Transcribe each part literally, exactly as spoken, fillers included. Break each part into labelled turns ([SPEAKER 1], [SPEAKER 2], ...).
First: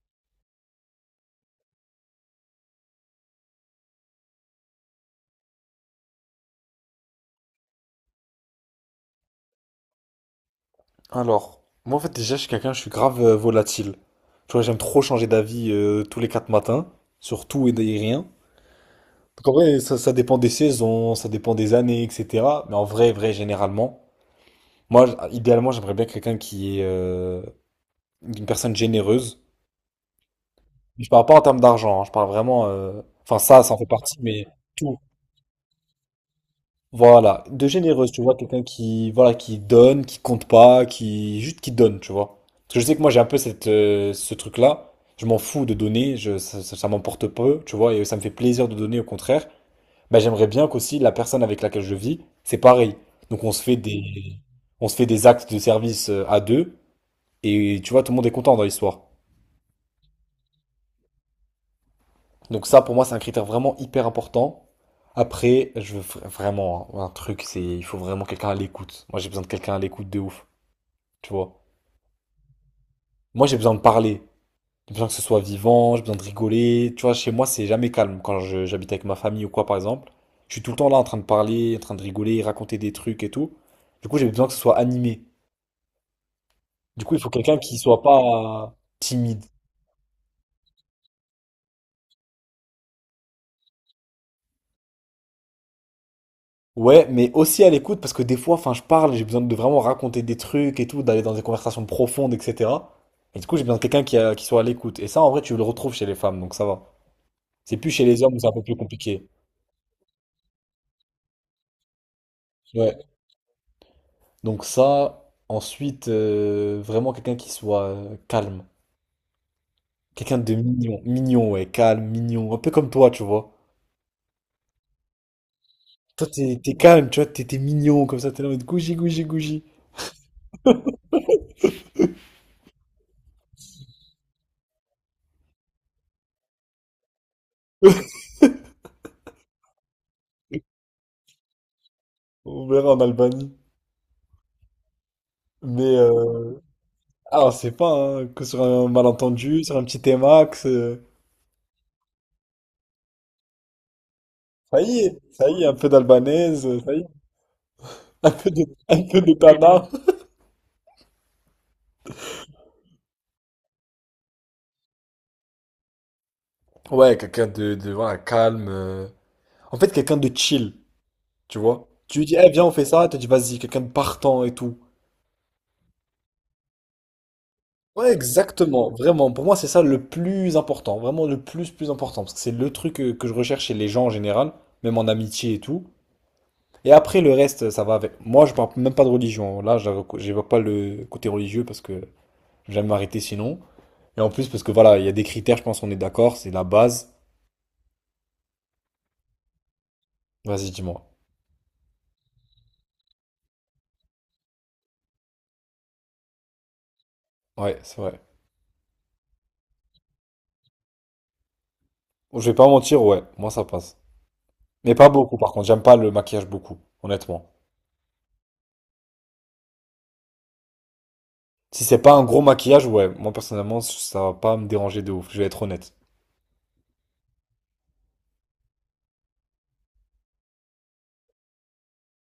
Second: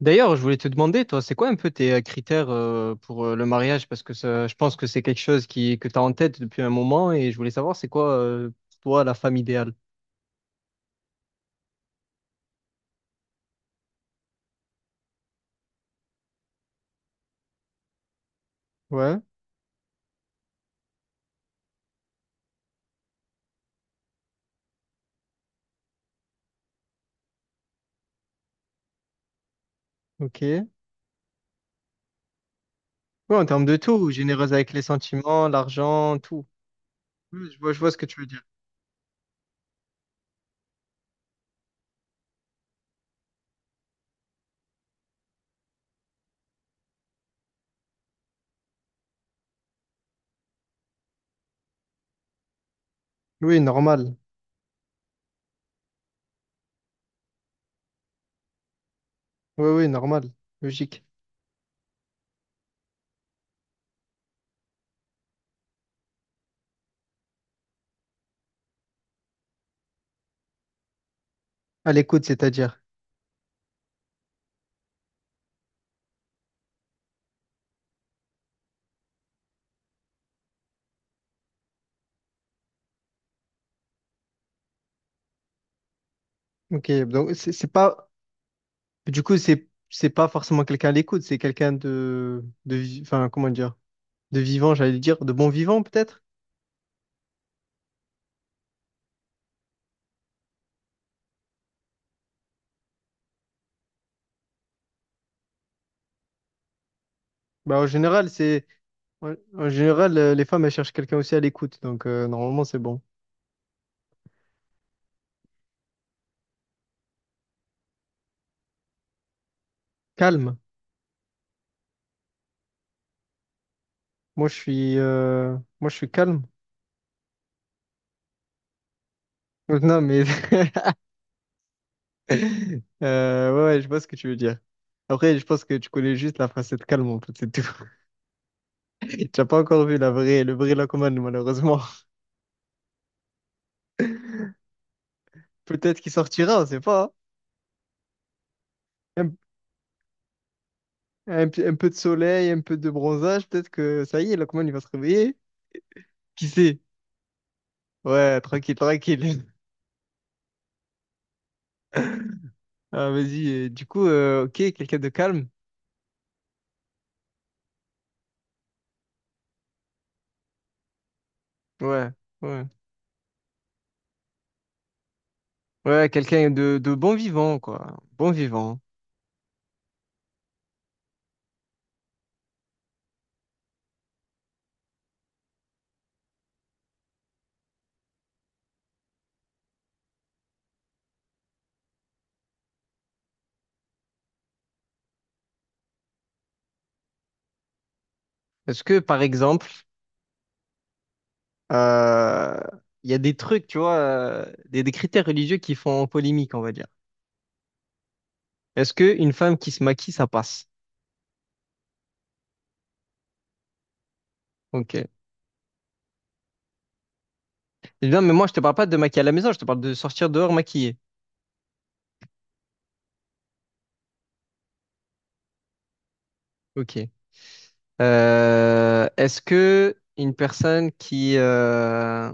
[SPEAKER 1] D'ailleurs, je voulais te demander, toi, c'est quoi un peu tes euh, critères euh, pour euh, le mariage? Parce que ça- je pense que c'est quelque chose qui, que tu as en tête depuis un moment et je voulais savoir, c'est quoi euh, pour toi la femme idéale?
[SPEAKER 2] Alors, moi en fait déjà je suis quelqu'un, je suis grave euh, volatile. Tu vois, j'aime trop changer d'avis euh, tous les quatre matins, sur tout et des- rien.
[SPEAKER 1] Ouais,
[SPEAKER 2] Donc en vrai, ça, ça dépend des saisons, ça dépend des années, et cetera. Mais en vrai, vrai, généralement, moi, j- idéalement, j'aimerais bien quelqu'un qui est euh, une personne généreuse.
[SPEAKER 1] ok. Ouais,
[SPEAKER 2] Je parle pas en termes d'argent, hein, je parle vraiment... euh, Enfin,
[SPEAKER 1] en
[SPEAKER 2] ça,
[SPEAKER 1] termes
[SPEAKER 2] ça
[SPEAKER 1] de
[SPEAKER 2] en fait
[SPEAKER 1] tout,
[SPEAKER 2] partie, mais
[SPEAKER 1] généreuse avec les
[SPEAKER 2] tout.
[SPEAKER 1] sentiments, l'argent, tout.
[SPEAKER 2] Voilà,
[SPEAKER 1] Oui, je
[SPEAKER 2] de
[SPEAKER 1] vois, je vois ce que
[SPEAKER 2] généreuse,
[SPEAKER 1] tu
[SPEAKER 2] tu
[SPEAKER 1] veux
[SPEAKER 2] vois,
[SPEAKER 1] dire.
[SPEAKER 2] quelqu'un qui, voilà, qui donne, qui compte pas, qui juste qui donne, tu vois. Parce que je sais que moi j'ai un peu cette, euh, ce truc-là, je m'en fous de donner, je, ça, ça- ça m'emporte peu, tu vois, et ça me fait plaisir de donner au contraire. Bah, j'aimerais bien qu'aussi la personne avec laquelle je vis, c'est pareil. Donc on
[SPEAKER 1] Oui,
[SPEAKER 2] se fait
[SPEAKER 1] normal.
[SPEAKER 2] des, on se fait des actes de service euh, à deux, et tu vois, tout le monde est content dans l'histoire.
[SPEAKER 1] Oui, oui, normal. Logique.
[SPEAKER 2] Donc ça, pour moi, c'est un critère vraiment hyper important. Après, je veux vra- vraiment, hein, un truc, c'est il faut vraiment quelqu'un à l'écoute. Moi, j'ai besoin de quelqu'un à l'écoute de ouf. Tu vois.
[SPEAKER 1] À l'écoute, c'est-à-dire.
[SPEAKER 2] Moi, j'ai besoin de parler. J'ai besoin que ce soit vivant, j'ai besoin de rigoler. Tu vois, chez moi, c'est jamais calme. Quand je- j'habite avec ma famille ou quoi, par exemple, je suis tout le temps là en train de parler, en train de rigoler, raconter des trucs et tout. Du coup, j'ai besoin que ce soit animé.
[SPEAKER 1] Ok,
[SPEAKER 2] Du coup, il
[SPEAKER 1] donc
[SPEAKER 2] faut
[SPEAKER 1] c'est
[SPEAKER 2] quelqu'un
[SPEAKER 1] c'est
[SPEAKER 2] qui soit
[SPEAKER 1] pas...
[SPEAKER 2] pas
[SPEAKER 1] Du coup,
[SPEAKER 2] timide.
[SPEAKER 1] c'est c'est pas forcément quelqu'un à l'écoute, c'est quelqu'un de... de... vi- Enfin, comment dire? De vivant, j'allais dire. De bon vivant, peut-être?
[SPEAKER 2] Ouais, mais aussi à l'écoute, parce que des fois, enfin, je parle, j'ai besoin de vraiment raconter des trucs et tout, d'aller dans des conversations profondes, et cetera. Et du coup, j'ai besoin de quelqu'un qui, a- qui soit à l'écoute. Et ça, en vrai, tu le retrouves chez les femmes, donc ça va. C'est
[SPEAKER 1] Bah, en
[SPEAKER 2] plus chez les
[SPEAKER 1] général,
[SPEAKER 2] hommes où c'est un peu
[SPEAKER 1] c'est
[SPEAKER 2] plus compliqué.
[SPEAKER 1] en en général euh, les femmes elles cherchent quelqu'un aussi à l'écoute, donc euh, normalement c'est bon.
[SPEAKER 2] Ouais. Donc ça, ensuite, euh, vraiment quelqu'un qui soit euh, calme. Quelqu'un
[SPEAKER 1] Calme.
[SPEAKER 2] de mignon. Mignon, ouais, calme, mignon. Un peu comme toi, tu vois.
[SPEAKER 1] Moi je suis euh, moi je suis
[SPEAKER 2] Toi,
[SPEAKER 1] calme.
[SPEAKER 2] t'es t'es calme, tu vois, t'es t'es mignon, comme ça, t'es là en mode gougi, gougi, gougi.
[SPEAKER 1] Euh, Non mais euh, ouais, ouais, je vois ce que tu veux dire. Après, je pense que tu connais juste la facette calme en fait, c'est tout. Tu n'as pas encore vu la vraie le vrai Lacomane malheureusement.
[SPEAKER 2] On verra en Albanie. Mais,
[SPEAKER 1] Peut-être qu'il
[SPEAKER 2] euh,
[SPEAKER 1] sortira, on sait pas.
[SPEAKER 2] ah, on sait pas, hein, que sur un
[SPEAKER 1] Hein.
[SPEAKER 2] malentendu, sur un petit T-Max, euh,
[SPEAKER 1] Un, un p- un peu de soleil, un peu de bronzage, peut-être que ça y est, Lacomane il va
[SPEAKER 2] ça
[SPEAKER 1] se
[SPEAKER 2] y est,
[SPEAKER 1] réveiller.
[SPEAKER 2] ça y est, un peu
[SPEAKER 1] Qui
[SPEAKER 2] d'albanaise,
[SPEAKER 1] sait?
[SPEAKER 2] euh, ça y est, un
[SPEAKER 1] Ouais,
[SPEAKER 2] peu de,
[SPEAKER 1] tranquille,
[SPEAKER 2] un peu de
[SPEAKER 1] tranquille.
[SPEAKER 2] tana.
[SPEAKER 1] Ah, vas-y, euh, du coup, euh, ok, quelqu'un de calme.
[SPEAKER 2] Ouais, quelqu'un de, de, voilà, calme. euh. En fait, quelqu'un de chill. Tu vois?
[SPEAKER 1] Ouais,
[SPEAKER 2] Tu lui dis, eh, viens,
[SPEAKER 1] ouais.
[SPEAKER 2] on fait ça. Elle te dit, vas-y, quelqu'un de partant et tout.
[SPEAKER 1] Ouais, quelqu'un de, de bon vivant, quoi.
[SPEAKER 2] Ouais,
[SPEAKER 1] Bon vivant.
[SPEAKER 2] exactement. Vraiment, pour moi, c'est ça le plus important. Vraiment le plus, plus important. Parce que c'est le truc euh, que je recherche chez les gens en général, même en amitié et tout. Et après, le reste, ça va avec. Moi, je parle même pas de religion. Là, je j'évoque pas le côté religieux parce que j'aime m'arrêter sinon. Et en plus, parce que voilà, il y a des critères, je pense qu'on est d'accord, c'est la base.
[SPEAKER 1] Est-ce que, par exemple,
[SPEAKER 2] Vas-y, dis-moi.
[SPEAKER 1] euh, il y a des trucs, tu vois, euh, des, des critères religieux qui font polémique, on va dire.
[SPEAKER 2] Ouais, c'est vrai.
[SPEAKER 1] Est-ce que une femme qui se maquille, ça passe?
[SPEAKER 2] Je vais pas mentir, ouais, moi ça passe. Mais
[SPEAKER 1] Ok.
[SPEAKER 2] pas beaucoup, par contre, j'aime pas le maquillage beaucoup, honnêtement.
[SPEAKER 1] Eh bien, mais moi, je te parle pas de maquiller à la maison, je te parle de sortir dehors maquillée.
[SPEAKER 2] Si c'est pas un gros maquillage, ouais, moi personnellement, ça va pas me déranger de ouf, je vais être honnête.
[SPEAKER 1] Ok. Euh, est-ce que une personne qui, euh,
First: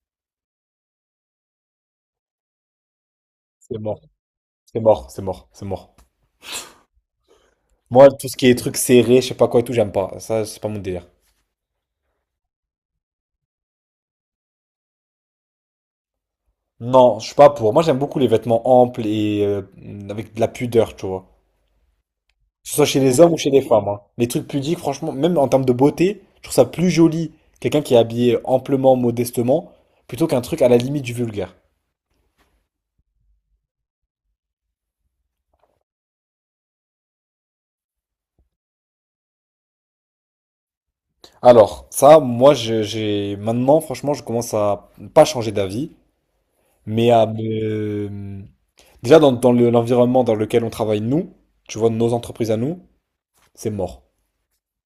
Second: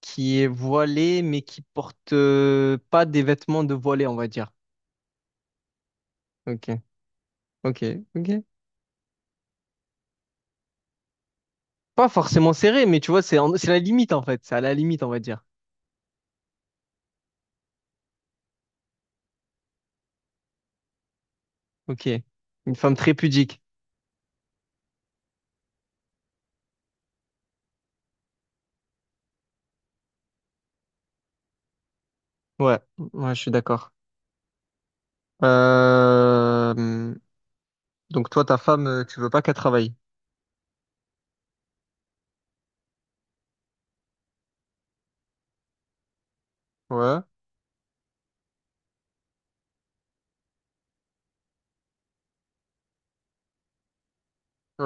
[SPEAKER 1] qui est voilée, mais qui porte euh, pas des vêtements de
[SPEAKER 2] C'est mort,
[SPEAKER 1] voilée, on va dire?
[SPEAKER 2] c'est mort, c'est mort, c'est mort.
[SPEAKER 1] Ok, ok,
[SPEAKER 2] Moi, tout
[SPEAKER 1] ok.
[SPEAKER 2] ce qui est trucs serrés, je sais pas quoi et tout, j'aime pas. Ça, c'est pas mon délire.
[SPEAKER 1] Pas forcément serré, mais tu vois, c'est en- c'est la limite en fait. C'est à la limite, on va dire.
[SPEAKER 2] Non, je suis pas pour. Moi, j'aime beaucoup les vêtements amples et euh, avec de la pudeur, tu vois.
[SPEAKER 1] Ok.
[SPEAKER 2] Que
[SPEAKER 1] Une
[SPEAKER 2] ce soit
[SPEAKER 1] femme
[SPEAKER 2] chez
[SPEAKER 1] très
[SPEAKER 2] les hommes ou chez
[SPEAKER 1] pudique.
[SPEAKER 2] les femmes, hein. Les trucs pudiques, franchement, même en termes de beauté, je trouve ça plus joli quelqu'un qui est habillé amplement, modestement, plutôt qu'un truc à la limite du vulgaire.
[SPEAKER 1] Ouais, ouais, je suis d'accord. Euh... Donc toi, ta femme, euh, tu veux pas qu'elle travaille.
[SPEAKER 2] Alors, ça, moi, je- j'ai maintenant, franchement, je commence à pas changer d'avis. Mais
[SPEAKER 1] Ouais.
[SPEAKER 2] à me- déjà, dans, dans le- l'environnement dans lequel on travaille, nous, tu vois, nos entreprises à nous, c'est mort,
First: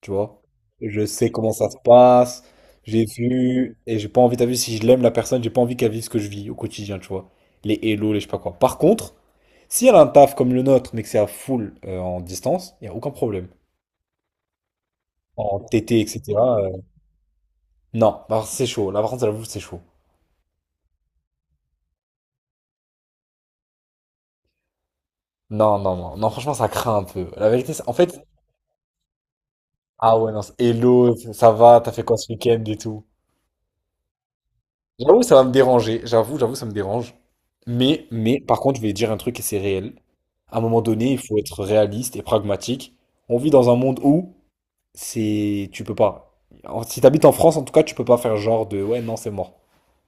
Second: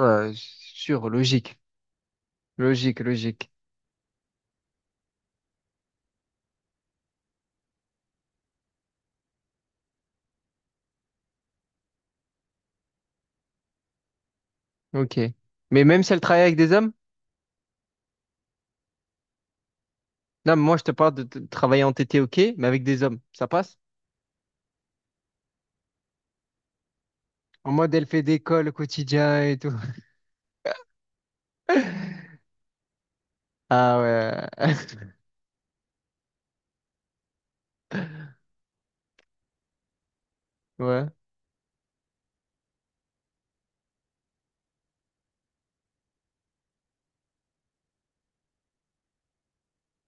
[SPEAKER 2] tu vois. Je
[SPEAKER 1] sûr,
[SPEAKER 2] sais comment
[SPEAKER 1] logique.
[SPEAKER 2] ça se passe,
[SPEAKER 1] Logique,
[SPEAKER 2] j'ai
[SPEAKER 1] logique.
[SPEAKER 2] vu, et j'ai pas envie, t'as vu, si je l'aime la personne, j'ai pas envie qu'elle vive ce que je vis au quotidien, tu vois. Les hello, les je sais pas quoi. Par contre, si elle a un taf comme le nôtre, mais que c'est à full euh, en distance, il n'y a aucun problème.
[SPEAKER 1] Ok.
[SPEAKER 2] En
[SPEAKER 1] Mais même
[SPEAKER 2] T T,
[SPEAKER 1] si elle travaille avec
[SPEAKER 2] et cetera
[SPEAKER 1] des
[SPEAKER 2] euh,
[SPEAKER 1] hommes?
[SPEAKER 2] non, bah, c'est chaud. La par contre, j'avoue, c'est chaud.
[SPEAKER 1] Là, moi, je te parle de de travailler en T T, ok, mais avec des hommes, ça passe?
[SPEAKER 2] Non, non, non, non, franchement, ça craint un peu. La
[SPEAKER 1] En
[SPEAKER 2] vérité, c'est-
[SPEAKER 1] mode,
[SPEAKER 2] en
[SPEAKER 1] elle fait
[SPEAKER 2] fait,
[SPEAKER 1] des cols au quotidien et tout.
[SPEAKER 2] Ah ouais, non, c'est- hello, ça va, t'as fait quoi ce week-end et tout?
[SPEAKER 1] Ah ouais.
[SPEAKER 2] J'avoue, ça va me déranger, j'avoue, j'avoue, ça me dérange. Mais, mais, par contre, je vais dire un truc et c'est réel. À un moment
[SPEAKER 1] Ouais.
[SPEAKER 2] donné, il faut être réaliste et pragmatique. On vit dans un monde où c'est, tu peux pas. En- Si t'habites en France, en tout cas, tu peux pas faire genre de, ouais, non, c'est mort,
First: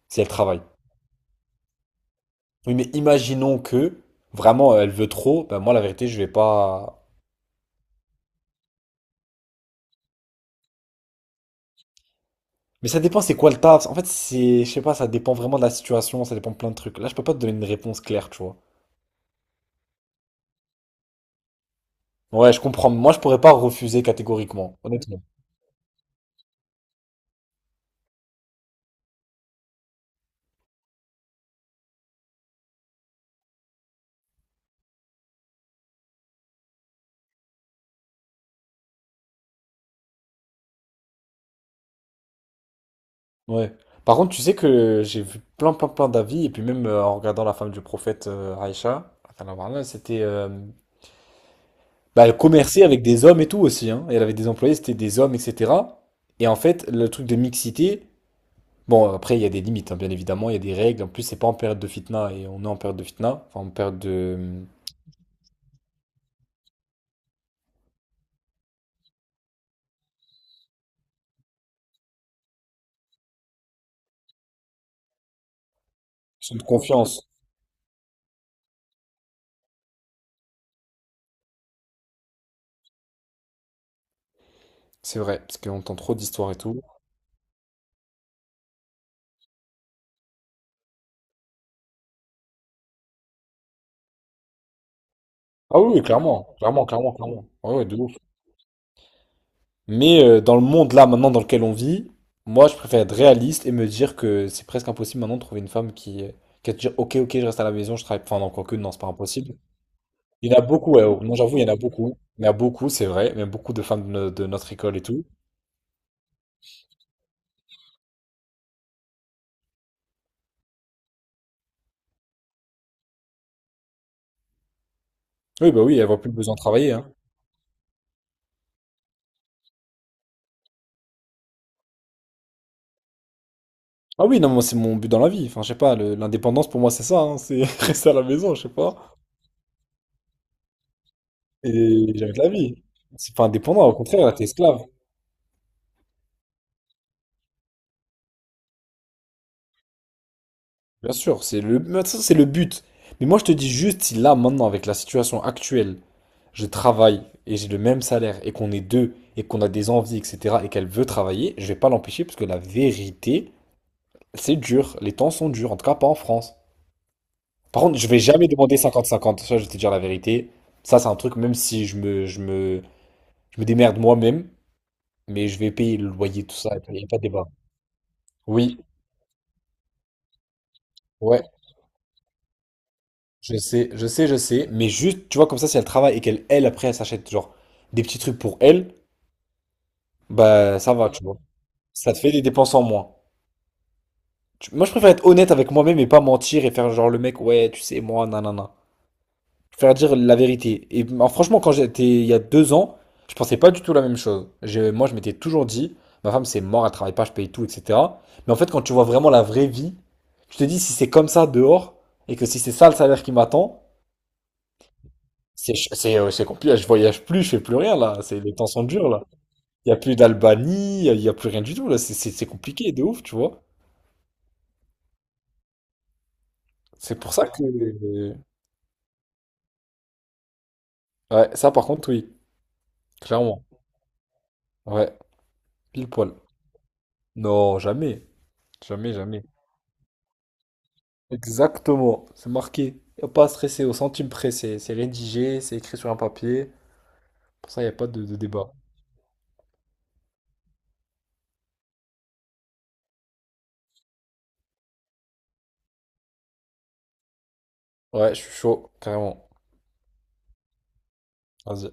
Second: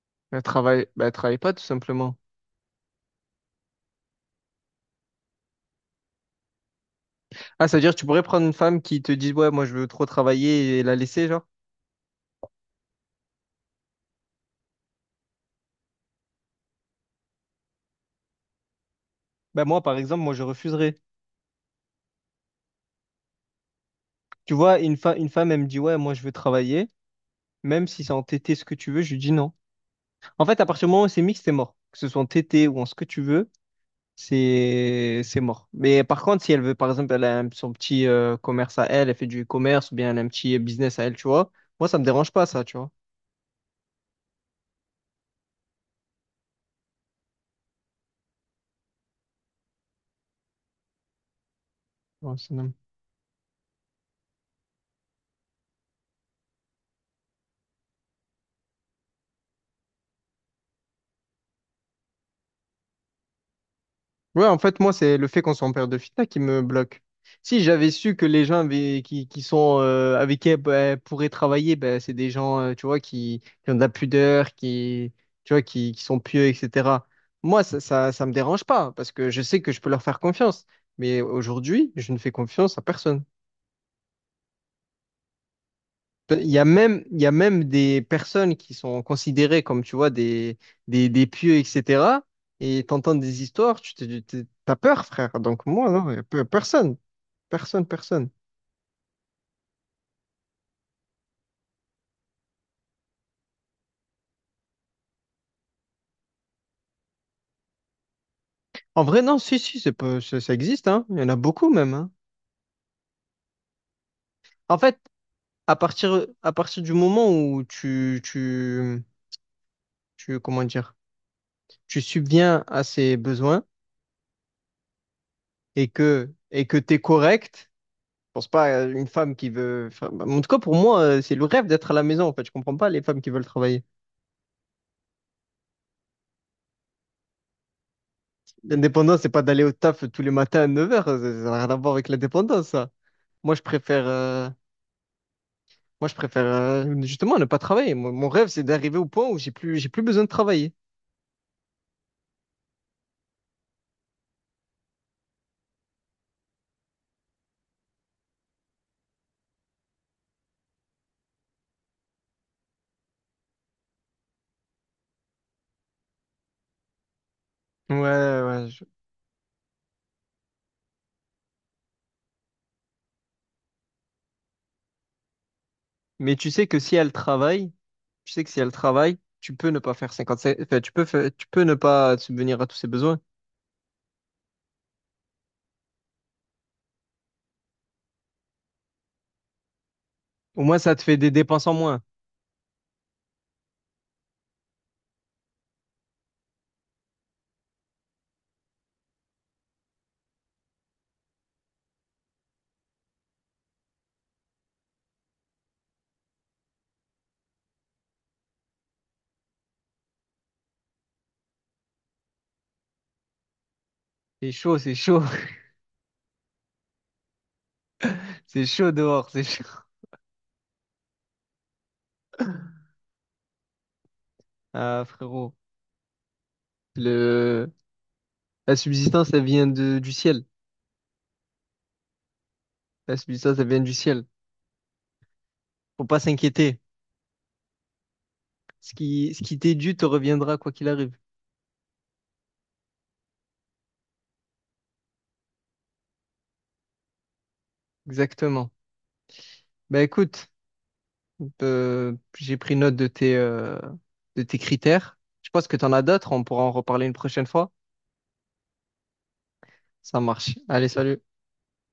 [SPEAKER 2] si elle
[SPEAKER 1] Elle
[SPEAKER 2] travaille.
[SPEAKER 1] travaille, bah, elle travaille pas tout simplement.
[SPEAKER 2] Oui, mais imaginons que, vraiment, elle veut trop, ben moi, la vérité, je vais pas...
[SPEAKER 1] Ah, ça veut dire que tu pourrais prendre une femme qui te dit, ouais, moi je veux trop travailler et la laisser, genre?
[SPEAKER 2] Mais ça dépend, c'est quoi le taf? En fait, c'est, je sais pas, ça dépend vraiment de la situation, ça dépend de plein de trucs. Là, je peux pas te donner une réponse claire, tu vois.
[SPEAKER 1] Bah moi, par exemple, moi je refuserais.
[SPEAKER 2] Ouais, je comprends. Moi, je pourrais pas refuser
[SPEAKER 1] Tu vois,
[SPEAKER 2] catégoriquement,
[SPEAKER 1] une fa-
[SPEAKER 2] honnêtement.
[SPEAKER 1] une femme, elle me dit, ouais, moi je veux travailler, même si c'est en T T ce que tu veux, je lui dis non. En fait, à partir du moment où c'est mixte, c'est mort. Que ce soit en T T ou en ce que tu veux, c'est c'est mort. Mais par contre, si elle veut, par exemple, elle a un- son petit euh, commerce à elle, elle fait du commerce ou bien elle a un petit business à elle, tu vois, moi ça me dérange pas, ça, tu vois.
[SPEAKER 2] Ouais. Par contre, tu sais que j'ai vu plein, plein, plein d'avis, et puis même euh, en regardant la femme du prophète euh, Aïcha, radiyallahu anha, c'était, euh, bah,
[SPEAKER 1] Ouais,
[SPEAKER 2] elle
[SPEAKER 1] ça.
[SPEAKER 2] commerçait avec des hommes et tout aussi, hein. Et Elle avait des employés, c'était des hommes, et cetera. Et en fait, le truc de mixité, bon, après, il y a des limites, hein, bien évidemment, il y a des règles. En plus, c'est pas en période de fitna, et on est en période de fitna, enfin, en période de,
[SPEAKER 1] Ouais, en
[SPEAKER 2] euh,
[SPEAKER 1] fait, moi, c'est le fait qu'on soit en période de fitna qui me bloque. Si j'avais su que les gens avaient- qui, qui sont, euh, avec qui elle, elle pourrait travailler, ben, c'est des gens, euh, tu vois, qui, qui ont de la pudeur, qui, tu vois, qui, qui sont pieux,
[SPEAKER 2] de
[SPEAKER 1] et cætera.
[SPEAKER 2] confiance.
[SPEAKER 1] Moi, ça, ça, ça me dérange pas parce que je sais que je peux leur faire confiance. Mais aujourd'hui, je ne fais confiance à personne.
[SPEAKER 2] C'est vrai, parce qu'on entend trop
[SPEAKER 1] Il
[SPEAKER 2] d'histoires et
[SPEAKER 1] y a
[SPEAKER 2] tout.
[SPEAKER 1] même, il y a même des personnes qui sont considérées comme, tu vois, des, des, des pieux, et cætera. Et t'entends des histoires, tu te, tu- t'as peur, frère. Donc
[SPEAKER 2] Ah
[SPEAKER 1] moi,
[SPEAKER 2] oui, oui,
[SPEAKER 1] non, y a pe-
[SPEAKER 2] clairement, clairement,
[SPEAKER 1] personne.
[SPEAKER 2] clairement, clairement. Ouais, ouais,
[SPEAKER 1] Personne,
[SPEAKER 2] de ouf.
[SPEAKER 1] personne.
[SPEAKER 2] Mais euh, dans le monde là maintenant dans lequel on vit, moi je préfère être réaliste et me dire que c'est presque impossible maintenant de trouver une femme qui, qui va te dire ok, ok, je reste à la maison, je travaille. Enfin non, encore que non, c'est
[SPEAKER 1] En
[SPEAKER 2] pas
[SPEAKER 1] vrai, non,
[SPEAKER 2] impossible.
[SPEAKER 1] si, si, c'est pas- ça,
[SPEAKER 2] Il
[SPEAKER 1] ça
[SPEAKER 2] y en a
[SPEAKER 1] existe,
[SPEAKER 2] beaucoup, ouais,
[SPEAKER 1] hein. Il
[SPEAKER 2] oh,
[SPEAKER 1] y en
[SPEAKER 2] non,
[SPEAKER 1] a
[SPEAKER 2] j'avoue il
[SPEAKER 1] beaucoup
[SPEAKER 2] y en a
[SPEAKER 1] même, hein.
[SPEAKER 2] beaucoup, il y en a beaucoup, c'est vrai, même beaucoup de femmes de, no- de notre
[SPEAKER 1] En
[SPEAKER 2] école
[SPEAKER 1] fait,
[SPEAKER 2] et tout.
[SPEAKER 1] à partir, à partir du moment où tu, tu, tu, comment dire, tu subviens à ses besoins
[SPEAKER 2] Oui, bah,
[SPEAKER 1] et
[SPEAKER 2] oui, elles voient plus
[SPEAKER 1] que,
[SPEAKER 2] le besoin de
[SPEAKER 1] et que
[SPEAKER 2] travailler,
[SPEAKER 1] t'es
[SPEAKER 2] hein.
[SPEAKER 1] correct, je pense pas à une femme qui veut, enfin, bah, en tout cas, pour moi, euh, c'est le rêve d'être à la maison, en fait. Je comprends pas les femmes qui veulent travailler.
[SPEAKER 2] Ah oui, non, moi c'est mon but dans la vie. Enfin je sais pas, le- l'indépendance pour moi c'est ça, hein, c'est rester à la maison, je sais pas,
[SPEAKER 1] L'indépendance, c'est pas d'aller au taf tous les matins à neuf heures. Ça ça n'a rien à voir avec
[SPEAKER 2] et jamais de la
[SPEAKER 1] l'indépendance,
[SPEAKER 2] vie.
[SPEAKER 1] ça.
[SPEAKER 2] C'est pas
[SPEAKER 1] Moi, je
[SPEAKER 2] indépendant, au
[SPEAKER 1] préfère,
[SPEAKER 2] contraire là, t'es
[SPEAKER 1] euh,
[SPEAKER 2] esclave.
[SPEAKER 1] Moi, je préfère euh, justement ne pas travailler. Mon, mon rêve, c'est d'arriver au point où j'ai plus, j'ai plus besoin de travailler.
[SPEAKER 2] Bien sûr, c'est le, mais ça, c'est le but. Mais moi, je te dis juste, si là, maintenant, avec la situation actuelle, je travaille et j'ai le même salaire et qu'on est deux et qu'on a des envies, et cetera, et qu'elle veut travailler, je vais pas l'empêcher parce que la vérité, c'est dur. Les temps sont durs, en tout cas pas en France. Par
[SPEAKER 1] Ouais,
[SPEAKER 2] contre, je vais jamais
[SPEAKER 1] ouais.
[SPEAKER 2] demander
[SPEAKER 1] je-
[SPEAKER 2] cinquante cinquante. Ça, je vais te dire la vérité. Ça, c'est un truc, même si je me, je me, je me démerde moi-même, mais je vais payer le
[SPEAKER 1] Mais
[SPEAKER 2] loyer,
[SPEAKER 1] tu
[SPEAKER 2] tout
[SPEAKER 1] sais
[SPEAKER 2] ça.
[SPEAKER 1] que
[SPEAKER 2] Il
[SPEAKER 1] si
[SPEAKER 2] n'y a
[SPEAKER 1] elle
[SPEAKER 2] pas de débat.
[SPEAKER 1] travaille, tu sais que si elle
[SPEAKER 2] Oui,
[SPEAKER 1] travaille, tu peux ne pas faire cinquante-cinq, enfin, tu peux faire-
[SPEAKER 2] ouais.
[SPEAKER 1] tu peux ne pas subvenir à tous ses besoins.
[SPEAKER 2] Je sais, je sais, je sais, mais juste, tu vois, comme ça, si elle travaille et qu'elle, elle, après, elle s'achète, genre, des petits trucs pour elle,
[SPEAKER 1] Au moins,
[SPEAKER 2] bah,
[SPEAKER 1] ça
[SPEAKER 2] ça
[SPEAKER 1] te
[SPEAKER 2] va,
[SPEAKER 1] fait
[SPEAKER 2] tu
[SPEAKER 1] des
[SPEAKER 2] vois.
[SPEAKER 1] dépenses en moins.
[SPEAKER 2] Ça te fait des dépenses en moins. Tu- Moi, je préfère être honnête avec moi-même et pas mentir et faire, genre, le mec, ouais, tu sais, moi, nanana. Je préfère dire la vérité. Et bah, franchement, quand j'étais, il y a deux ans, je pensais pas du tout la même chose. Je- moi, je m'étais toujours dit, ma femme, c'est mort, elle travaille pas, je paye tout, et cetera. Mais en fait, quand tu vois vraiment la vraie vie, tu te dis, si c'est comme ça dehors, et que si c'est ça le salaire qui m'attend,
[SPEAKER 1] C'est chaud, c'est chaud,
[SPEAKER 2] C'est ch- c'est euh, c'est compliqué, je voyage plus, je fais plus rien là, c'est les
[SPEAKER 1] c'est
[SPEAKER 2] temps sont
[SPEAKER 1] chaud
[SPEAKER 2] durs là.
[SPEAKER 1] dehors, c'est chaud.
[SPEAKER 2] Il y a plus d'Albanie, il y a plus rien du tout là, c'est c'est- c'est compliqué de ouf, tu vois.
[SPEAKER 1] Ah, frérot,
[SPEAKER 2] C'est pour ça que,
[SPEAKER 1] le, la subsistance, elle vient de, du ciel.
[SPEAKER 2] ouais, ça par contre oui,
[SPEAKER 1] La subsistance,
[SPEAKER 2] clairement.
[SPEAKER 1] elle vient du ciel.
[SPEAKER 2] Ouais,
[SPEAKER 1] Faut
[SPEAKER 2] pile
[SPEAKER 1] pas
[SPEAKER 2] poil.
[SPEAKER 1] s'inquiéter.
[SPEAKER 2] Non, jamais,
[SPEAKER 1] Ce
[SPEAKER 2] jamais,
[SPEAKER 1] qui, ce
[SPEAKER 2] jamais.
[SPEAKER 1] qui t'est dû te reviendra quoi qu'il arrive.
[SPEAKER 2] Exactement, c'est marqué. Y a pas à stresser au centime près, c'est c'est rédigé, c'est écrit sur un papier. Pour ça, il n'y a pas de, de
[SPEAKER 1] Exactement.
[SPEAKER 2] débat.
[SPEAKER 1] Ben écoute. Euh, j'ai pris note de tes, euh, de tes critères. Je pense que tu en as d'autres, on pourra en reparler une prochaine fois.
[SPEAKER 2] Ouais, je suis chaud, carrément.
[SPEAKER 1] Ça marche. Allez, salut.
[SPEAKER 2] Vas-y.